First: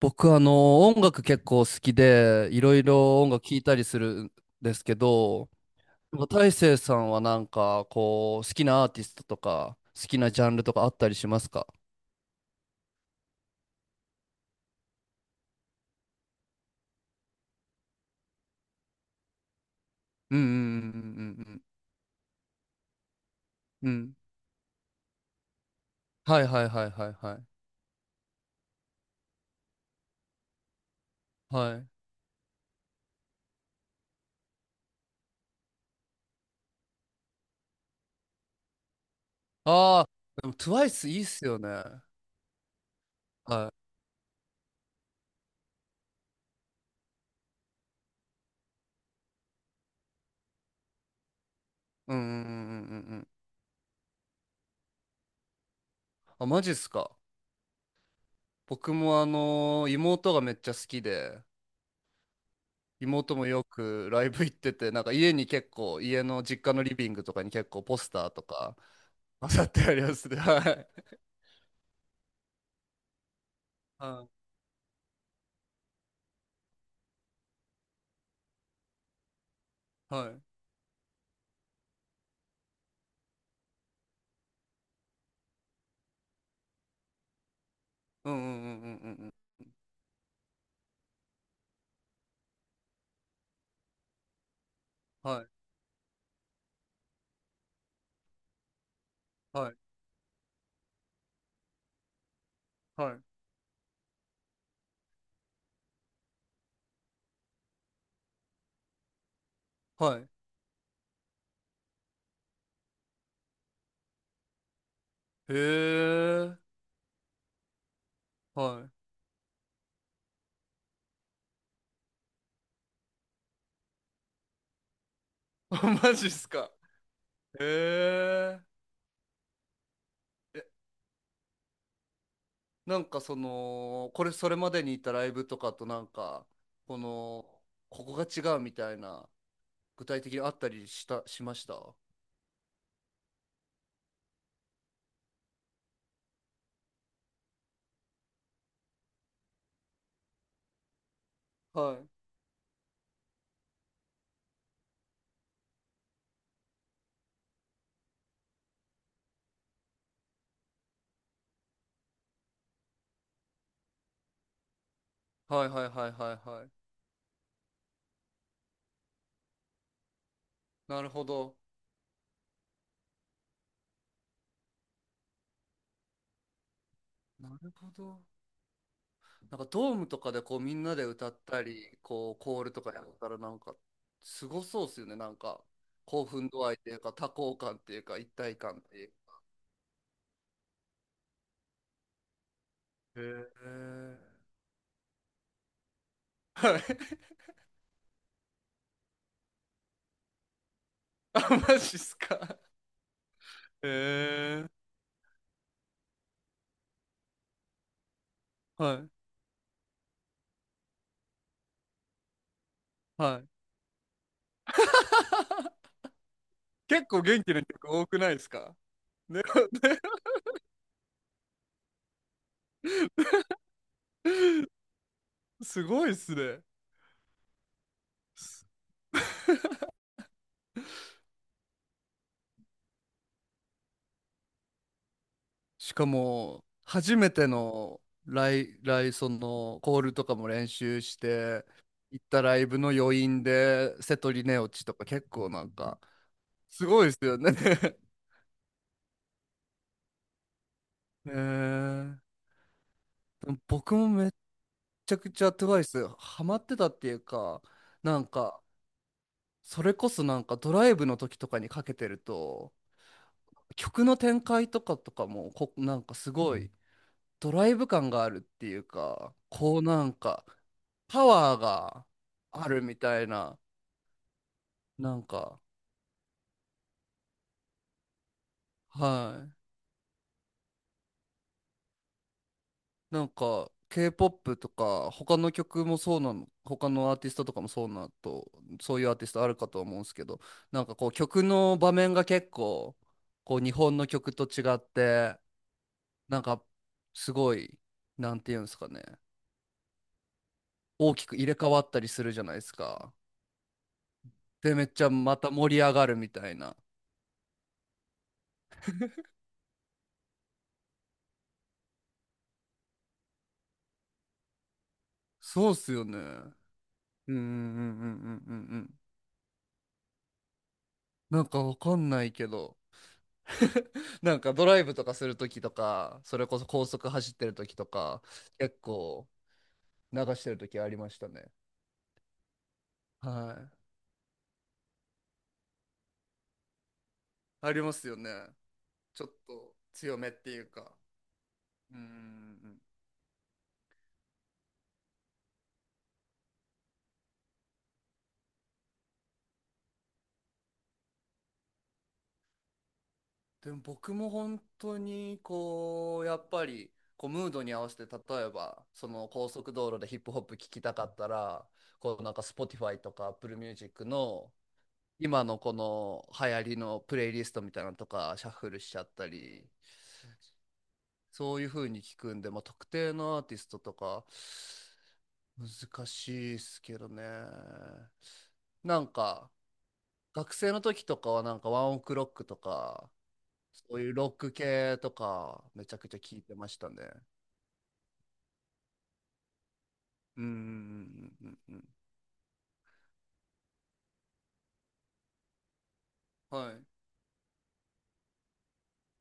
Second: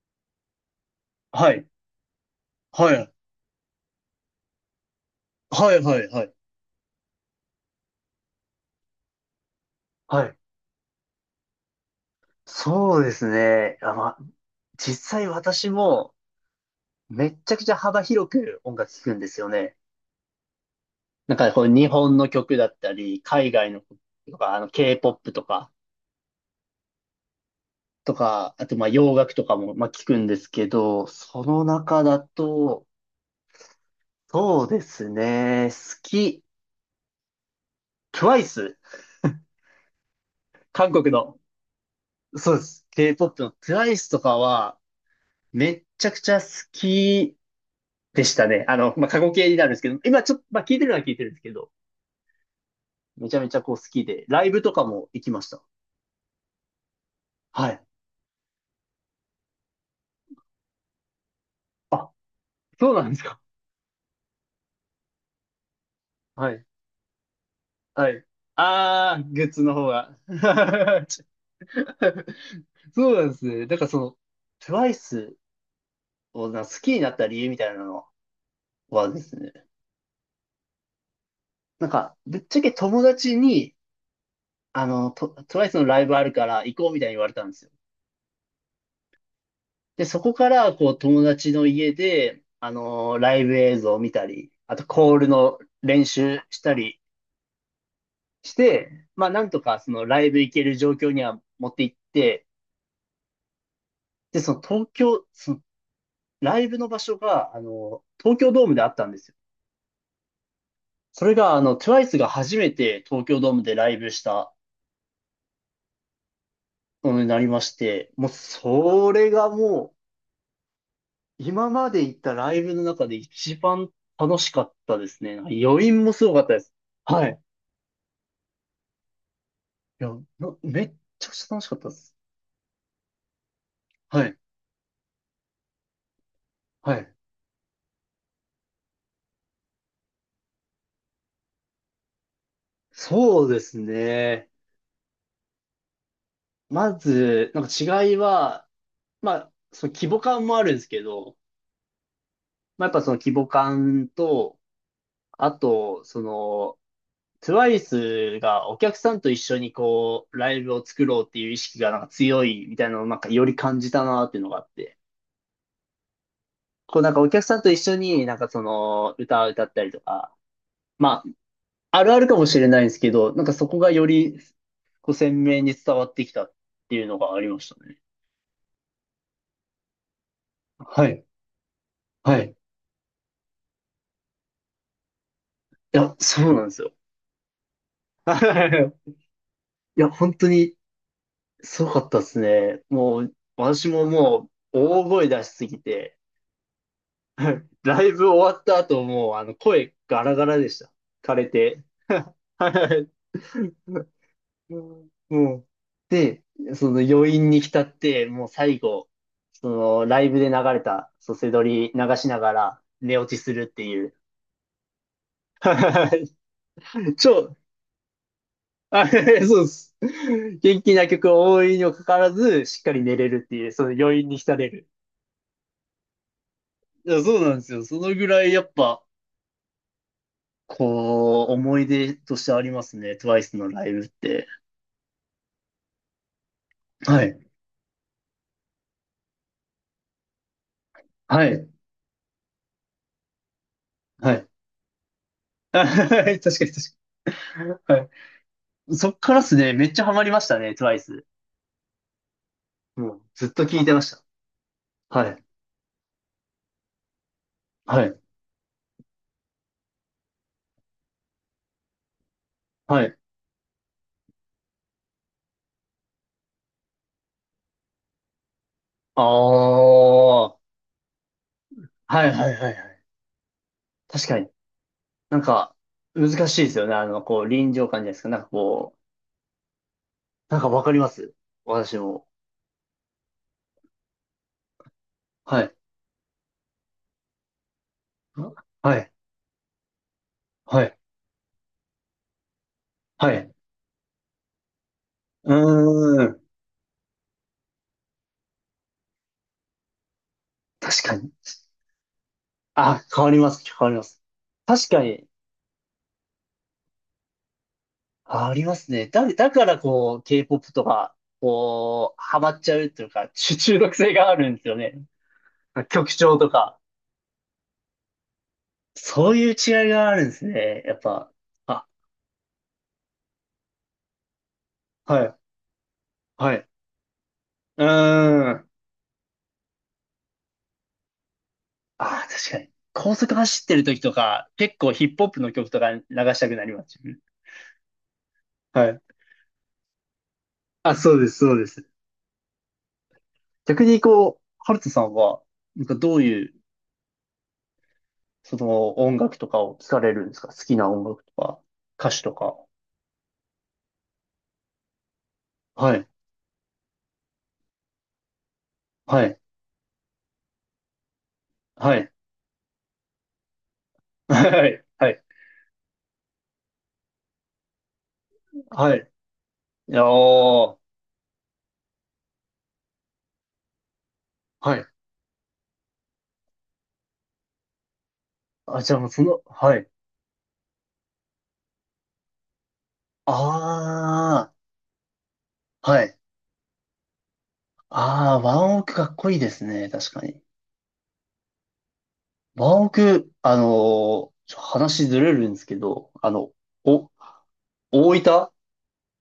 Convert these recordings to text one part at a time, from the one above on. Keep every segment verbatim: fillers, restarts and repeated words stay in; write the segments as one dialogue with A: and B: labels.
A: 僕、あの、音楽結
B: は
A: 構
B: い。
A: 好きで、いろい
B: はい。
A: ろ音楽聴いたりするんですけど、
B: はい、はい、は
A: なんか
B: い。
A: 大成さんはなんか、こう、好きなアーティストとか、好き
B: は
A: な
B: い。
A: ジャンルとかあったりしますか？
B: そうですね。あ、まあ、実際私もめっちゃくちゃ幅広く音楽聴くんですよね。
A: うんうん
B: なんかこう日本の曲だったり、海外の
A: うんうん
B: 曲
A: うんうん。うん、
B: とか、あの K-ポップ とか、
A: はいはいはいはいはい。
B: とか、あとまあ洋楽とかもまあ聞くんですけど、その
A: はい。
B: 中だと、そうですね。好き。トゥワイス。
A: ああ、でも
B: 韓
A: トゥワイス
B: 国
A: いいっ
B: の。
A: すよね。
B: そうです。K-ポップ の
A: はい。
B: トゥワイス とかはめっちゃくちゃ好きでしたね。あの、まあ、過去形になるんですけど、今ちょっと、まあ、聞いてるのは聞いてるんですけど、
A: うんうんうんうんうんうん。
B: めちゃめちゃこう好きで、ライブとかも行きました。
A: あ、マジっすか？
B: はい。
A: 僕もあの、妹がめっちゃ好きで、
B: あ、そうなんです
A: 妹
B: か。
A: もよく ライブ行ってて、なんか家に結構、家の
B: は
A: 実
B: い。
A: 家のリビングとかに結構ポス
B: はい。
A: ターとか
B: あー、グッズ
A: 飾っ
B: の
A: て
B: 方
A: ありま
B: が。
A: すね。は い。
B: そうなんですね。だからその、
A: は
B: トゥワイス をな好きになった理由みたいなのはですね、
A: い。はい。
B: なんか、ぶっちゃけ友達に、あの、ト トゥワイス のライブあるから行こうみたいに言われたんですよ。
A: うんうんうんうんうんうん。
B: で、そこから、こう、友達の家で、あのーライブ映像を見たり、あと、コール
A: はい。
B: の練習したりして、まあ、なんと
A: はい。
B: か、その、ライブ行ける状況には持って行って、
A: はい。
B: で、その、東京、その、ライブの場所が、あのー東京ドームであったんですよ。
A: はい。
B: それが、あの、トゥワイス が初めて東京ドームでライブした
A: へえ。
B: ものになりまして、もう、
A: はい。
B: それがもう、今まで行ったライブの中で一番楽しかったですね。なんか余 韻も
A: マ
B: す
A: ジっ
B: ごかっ
A: す
B: たで
A: か？
B: す。はい。
A: へえ。
B: いや、な
A: え、
B: めっちゃくちゃ楽しかったです。
A: なんかその、こ
B: は
A: れ
B: い。
A: それまでに行ったライブとかとなんか、
B: は
A: こ
B: い。
A: の、ここが違うみたいな、具体的にあったりした、しましたは
B: そうですね。まず、なんか違いは、まあ、その規模感もあるんですけど、
A: い。
B: まあ、やっぱその規模感と、あと、その、トゥワイス がお客さんと一緒にこう、ライブを作ろうっていう意識がなんか強いみたいなのをなんかより感じたなっていうのがあって、
A: はいはいはいはいはい。
B: こうなんかお客さんと一緒になんかその、歌を歌ったりとか、
A: なる
B: ま
A: ほど。
B: あ、あるあるかもしれないんですけど、なんかそこがよりこう鮮明に伝わってきたっていうのがあり
A: な
B: ま
A: る
B: した
A: ほ
B: ね。
A: ど。なんかドームとかでこうみんなで
B: はい。
A: 歌ったり、こ
B: は
A: う
B: い。い
A: コールとかやったらなんかすごそうですよね。なんか
B: や、
A: 興
B: そ
A: 奮
B: うなん
A: 度
B: で
A: 合いっ
B: す
A: て
B: よ。
A: いうか多幸感っていうか一体感っ ていう。
B: いや、本当にすごかったですね。
A: へ
B: もう、私も
A: え。
B: もう大声出しすぎて、
A: はい。
B: ライブ終わった後もう、あの、声ガラガラでした。枯
A: あ、
B: れ
A: マ
B: て。
A: ジっす か？
B: はい、
A: へえ。
B: うん、もう、で、その余韻に浸って、もう最
A: は
B: 後、
A: い。
B: そのライブで流れた、そセドり流しながら寝落
A: は
B: ち
A: い。
B: するっていう。
A: 結 構元気
B: 超、
A: な曲多くないですか？
B: あ、
A: ね、ね
B: そうです。元気な曲が多いにもかかわらず、しっかり寝れるっていう、その余韻に浸れる。
A: すごいっすね。
B: いや、そうなんですよ。そのぐらいやっぱ、こう、思い出としてありますね。トゥワイス のライブって。
A: しかも、初
B: は
A: めて
B: い。
A: のライ、ライ、その、コールとかも練習し
B: は
A: て、
B: い。
A: 行ったライブの余韻で、セ
B: は
A: トリ
B: い。
A: ネオチとか結構なん か、
B: 確かに、確かに。
A: すごいですよね。
B: は い。そっからっすね、めっちゃハマりましたね、トゥワイス。
A: えー、
B: もう、ずっ
A: でも
B: と聞いて
A: 僕
B: ま
A: も
B: した。
A: めっちゃ
B: は
A: く
B: い。
A: ちゃトゥワイスハマってたっていうか、
B: はい。
A: なんか、それこそなんかドライブの時とかにかけてると、
B: はい。
A: 曲の展開とかとかもこ、なんかすごい、ドライブ感があるっていう
B: あ
A: か、こうなんか、
B: あ。はい、
A: パワーが
B: はい、はい、
A: あ
B: はい。
A: るみたいな、
B: 確かに。
A: なん
B: なん
A: か、
B: か、難しいですよね。あの、こう、臨場感じゃないですか。なんかこ
A: はい。
B: なんかわかります、私も。
A: なんか、K-ポップ とか、他の
B: はい。
A: 曲もそうなの、他のアーティストとかもそうなと、
B: は
A: そういう
B: い。
A: アーティストあるかと思うんですけど、
B: は
A: なんか
B: い。
A: こう、曲の場面が結構、
B: はい。
A: こう、日本の曲と違って、
B: うー
A: な
B: ん。
A: んか、すごい、なんていうんですかね、
B: 確
A: 大
B: か
A: き
B: に。
A: く入れ替わったりするじゃないです
B: あ、
A: か。
B: 変わります、変わります。
A: で、めっ
B: 確か
A: ちゃ
B: に。
A: また盛り上がるみたいな。
B: あ、りますね。だ、だからこう、K-ポップ とか、こう、ハマっちゃうというか、中中毒性があるんですよね。
A: そうっすよ
B: 曲
A: ね。う
B: 調と
A: ん
B: か。
A: うんうんうんうんうんうん。
B: そういう違いがあるんですね。やっぱ。
A: なんかわ
B: あ、
A: かんないけど。なんかドライブとか
B: は
A: す
B: い。
A: るときとか、それ
B: は
A: こそ
B: い。
A: 高速走ってるとき
B: うー
A: とか、
B: ん。
A: 結構流してるときありましたね。
B: あ、確かに。高速
A: は
B: 走っ
A: い。
B: てる時とか、結構ヒップホップの曲とか流したくなります。
A: ありますよね。
B: はい。
A: ちょっと強めっていうか。
B: あ、そうです、そうです。
A: うんうんうん。
B: 逆にこう、ハルトさんは、なんかどういう、その音楽とかを聞かれるんですか。好きな音楽とか、歌手とか。
A: でも僕も本当に
B: はい、
A: こう、やっぱりこうムードに合わせて、例えばそ
B: は
A: の
B: い、
A: 高速道路でヒップホップ聴きたかったら、
B: はい、
A: こうなんか Spotify とか Apple Music の
B: はい、はい、
A: 今のこの流行りのプレイリストみたいなのとかシャッフルし
B: はい。
A: ちゃったり、
B: いやー、
A: そういう風に聞くんで、まあ、特定のアーティストとか
B: はい。
A: 難しいっすけどね。
B: あ、じゃあ
A: な
B: もう
A: ん
B: その、
A: か
B: はい。
A: 学生の時とかはなんかワンオクロックとかそういうロッ
B: あ
A: ク系とかめ
B: ー、
A: ちゃ
B: は
A: くちゃ
B: い。
A: 聞いてましたね。
B: あー、ワンオクかっこいいですね、確か
A: う
B: に。
A: んうんうんうんうんうん。
B: ワンオク、あのーちょ話ずれるんですけど、あの、
A: はい
B: お、大分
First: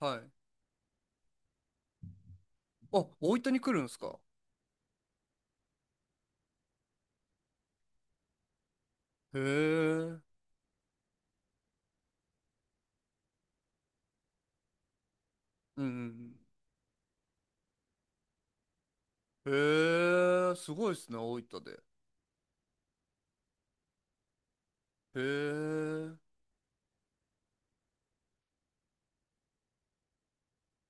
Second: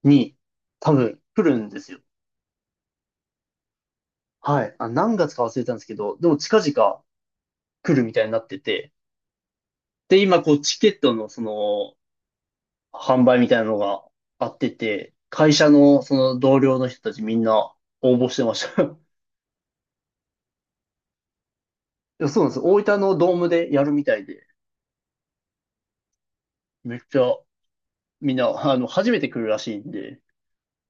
A: はい。
B: に多分来るんですよ。
A: あ、大分に来るんですか？
B: はい。あ、何月か忘れたんですけど、でも近々来るみたいになってて、
A: へえ。う
B: で、
A: ん
B: 今こうチケットのその販売みたいなのがあってて、会社
A: う
B: のそ
A: ん
B: の同僚の人たちみんな応募してました。い
A: うん。へえ、すごいっすね、大分で。
B: や、そうなんです。大分のドームでやるみたいで、
A: へえ。
B: めっちゃみんな、あの、初めて来るらしいんで、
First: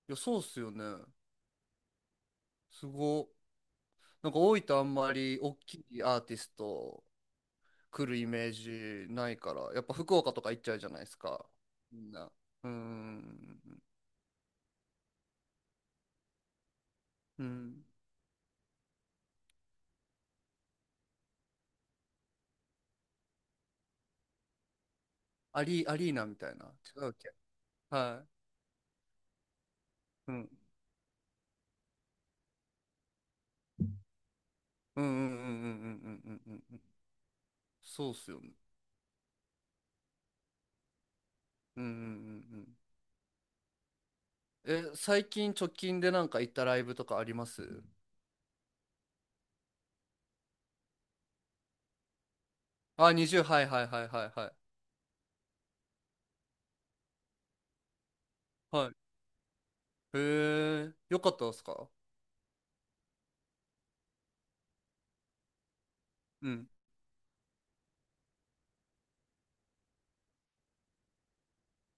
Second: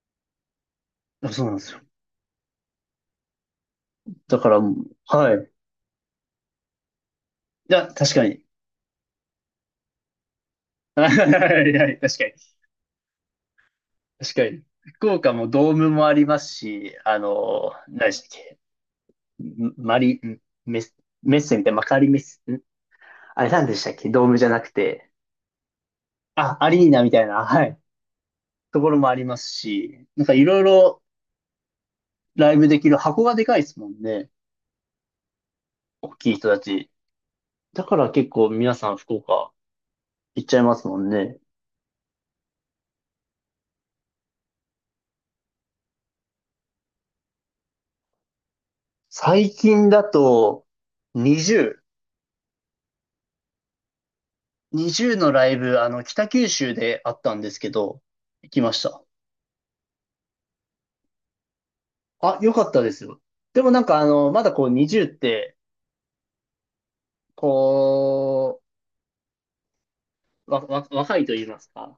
A: いや、そうっすよね。
B: あ、そうなんですよ。
A: すご。なん
B: だ
A: か
B: から
A: 大
B: も
A: 分あ
B: う、
A: んま
B: はい。
A: り
B: い
A: 大きいアーティスト
B: や、
A: 来
B: 確
A: る
B: か
A: イ
B: に。
A: メージないから、やっぱ福岡とか行っちゃうじゃ ない
B: は
A: で
B: い、
A: すか。
B: はい、はい、
A: みん
B: 確か
A: な。
B: に。
A: うーん。
B: 確かに。福岡もドームもありますし、あ
A: う
B: の、
A: ん。
B: 何でしたっけ。マリ、んメス、メッセみたいな、マカリメッセ、んあれなんでしたっけ。ドームじゃなくて。
A: アリ、アリーナみたい
B: あ、
A: な。
B: アリー
A: 違
B: ナみ
A: うっ
B: たい
A: け。
B: な、はい。
A: は
B: ところもありますし、なん
A: い。う
B: かい
A: ん。
B: ろいろライブできる箱がでかいですもんね。
A: うんうんうんうんうんう
B: 大
A: んう
B: きい
A: ん
B: 人
A: う
B: た
A: んうん。
B: ち。だか
A: そう
B: ら
A: っ
B: 結
A: すよ
B: 構
A: ね。
B: 皆さん福岡行っちゃいますもんね。
A: うんうんうんうん。え、最近直近でなんか行ったライブとかあります？
B: 最近だとにじゅう、
A: あ、にじゅう、はいはいはいはいはい。
B: にじゅうのライブ、あの、北九州であったんですけど、行きまし
A: はい。
B: た。
A: へえ、よかったですか？
B: あ、良かったですよ。でもなんかあの、まだこうにじゅうって、
A: うん、
B: こう、わ、わ、若いと言いますか。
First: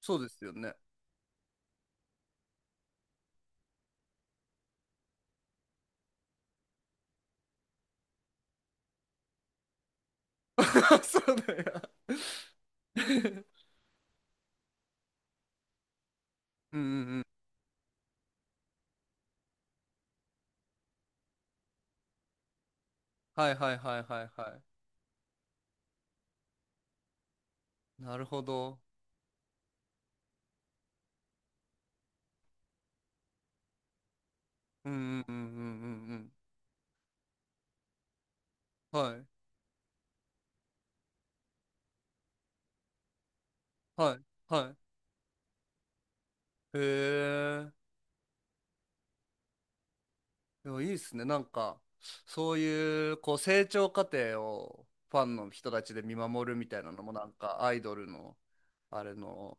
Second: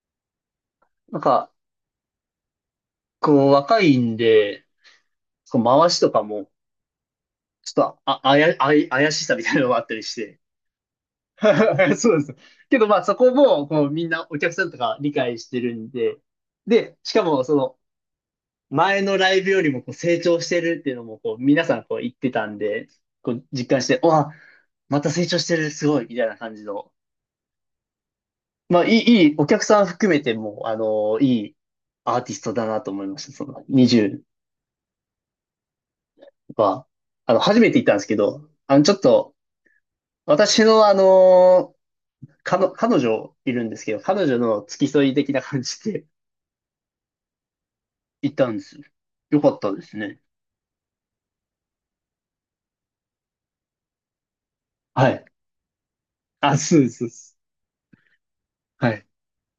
A: そうですよね。
B: なんか、こう、若いんで、こう回しとかも、ちょっと、あ、あや、あや怪しさみたいなのがあったりして。
A: そうだよ。
B: そうです。けど、まあ、そこも、こう、みんなお客さんとか理解してるんで、
A: うんうん
B: で、
A: う
B: しか
A: ん。
B: も、その、前のライブよりも、こう、成長してるっていうのも、こう、皆さん、こう、言ってたんで、こう、
A: はい
B: 実
A: はい
B: 感し
A: は
B: て、
A: いはい
B: わ、
A: は
B: また成長してる、すごい、みたいな感じの。
A: い。なるほど。
B: まあ、いい、いい、お客さん含めても、あの、いいアーティストだなと思いました。その、にじゅう、
A: うんうんうんうんうん
B: は、あの、初めて行ったんですけど、あの、ちょ
A: う
B: っ
A: ん。はい
B: と、私のあの、彼女彼女いるんですけど、
A: はい
B: 彼女の
A: はい。
B: 付き添い的な感じで
A: へえ。
B: 行ったんですよ。よかったですね。
A: でもいいですね。なんか、そういう、こう、成長過程を
B: は
A: フ
B: い。
A: ァンの人たちで見守
B: あ、
A: るみ
B: そ
A: た
B: う
A: い
B: で
A: な
B: す、
A: の
B: そう
A: も、
B: で
A: なん
B: す。
A: か、アイドルの、
B: は
A: あ
B: い。
A: れの、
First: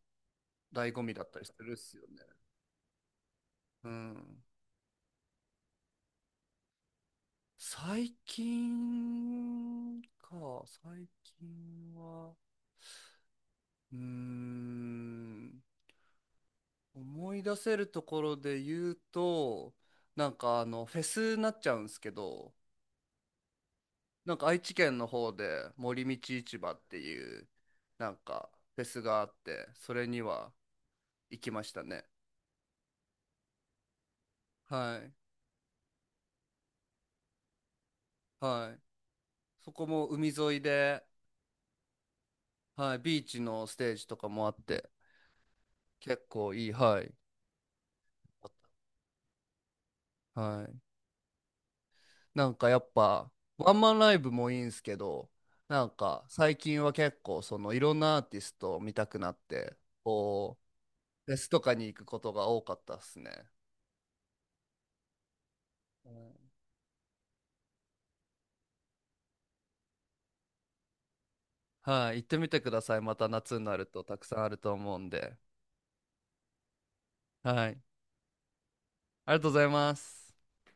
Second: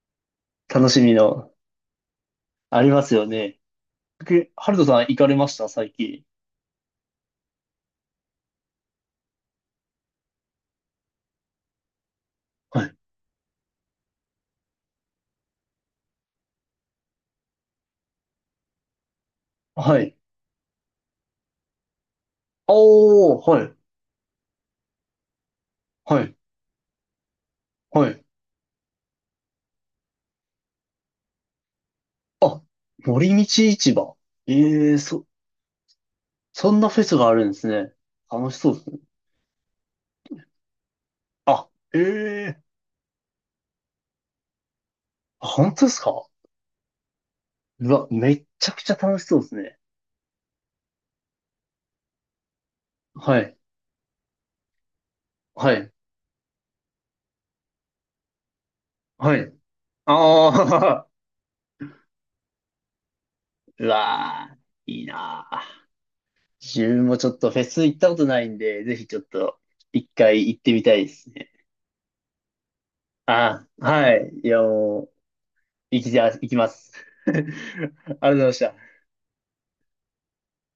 B: 楽
A: 醍
B: し
A: 醐
B: み
A: 味だったり
B: の、
A: するっすよね。
B: ありますよね。
A: うん。
B: けハルトさん行かれました、最近？
A: 最近か、最近は。
B: はい。
A: うーん、思い出せるところで言うと、
B: はい。
A: なんかあの、フェスになっちゃうんですけど、
B: おー、はい。
A: なんか愛知県の方で森
B: は
A: 道
B: い。
A: 市場っていう、
B: は
A: なん
B: い。
A: かフェスがあって、それには行きましたね。
B: あ、森道市場。ええ
A: はい。
B: そ、そんなフェスがあるんですね。楽しそ
A: は
B: うで
A: い。
B: すね。
A: そこも海沿いで、
B: あ、ええ、
A: はい、ビーチのステージとかもあって、
B: あ、本当です
A: 結
B: か？
A: 構いい、はい。
B: うわ、めっちゃくちゃ楽しそうですね。
A: はい。なんかやっぱ
B: はい。
A: ワンマンライブもいいんすけど、
B: は
A: なん
B: い。
A: か最近は結構そのいろんなアーティストを見たくな
B: は
A: っ
B: い。
A: て、こう
B: ああ、
A: フェスとかに行くことが多かったっすね。
B: うわー、いいなー。
A: うん、
B: 自分もちょっとフェス行ったことないんで、ぜひちょっと一回行ってみたいですね。
A: はい、行ってみてください。また夏に
B: あ
A: な
B: あ、
A: ると
B: は
A: たく
B: い。
A: さん
B: い
A: ある
B: や、
A: と思う
B: も
A: ん
B: う、
A: で。
B: 行きじゃ、行きます。あり
A: はい、
B: がとうございました。
A: ありがとうございます。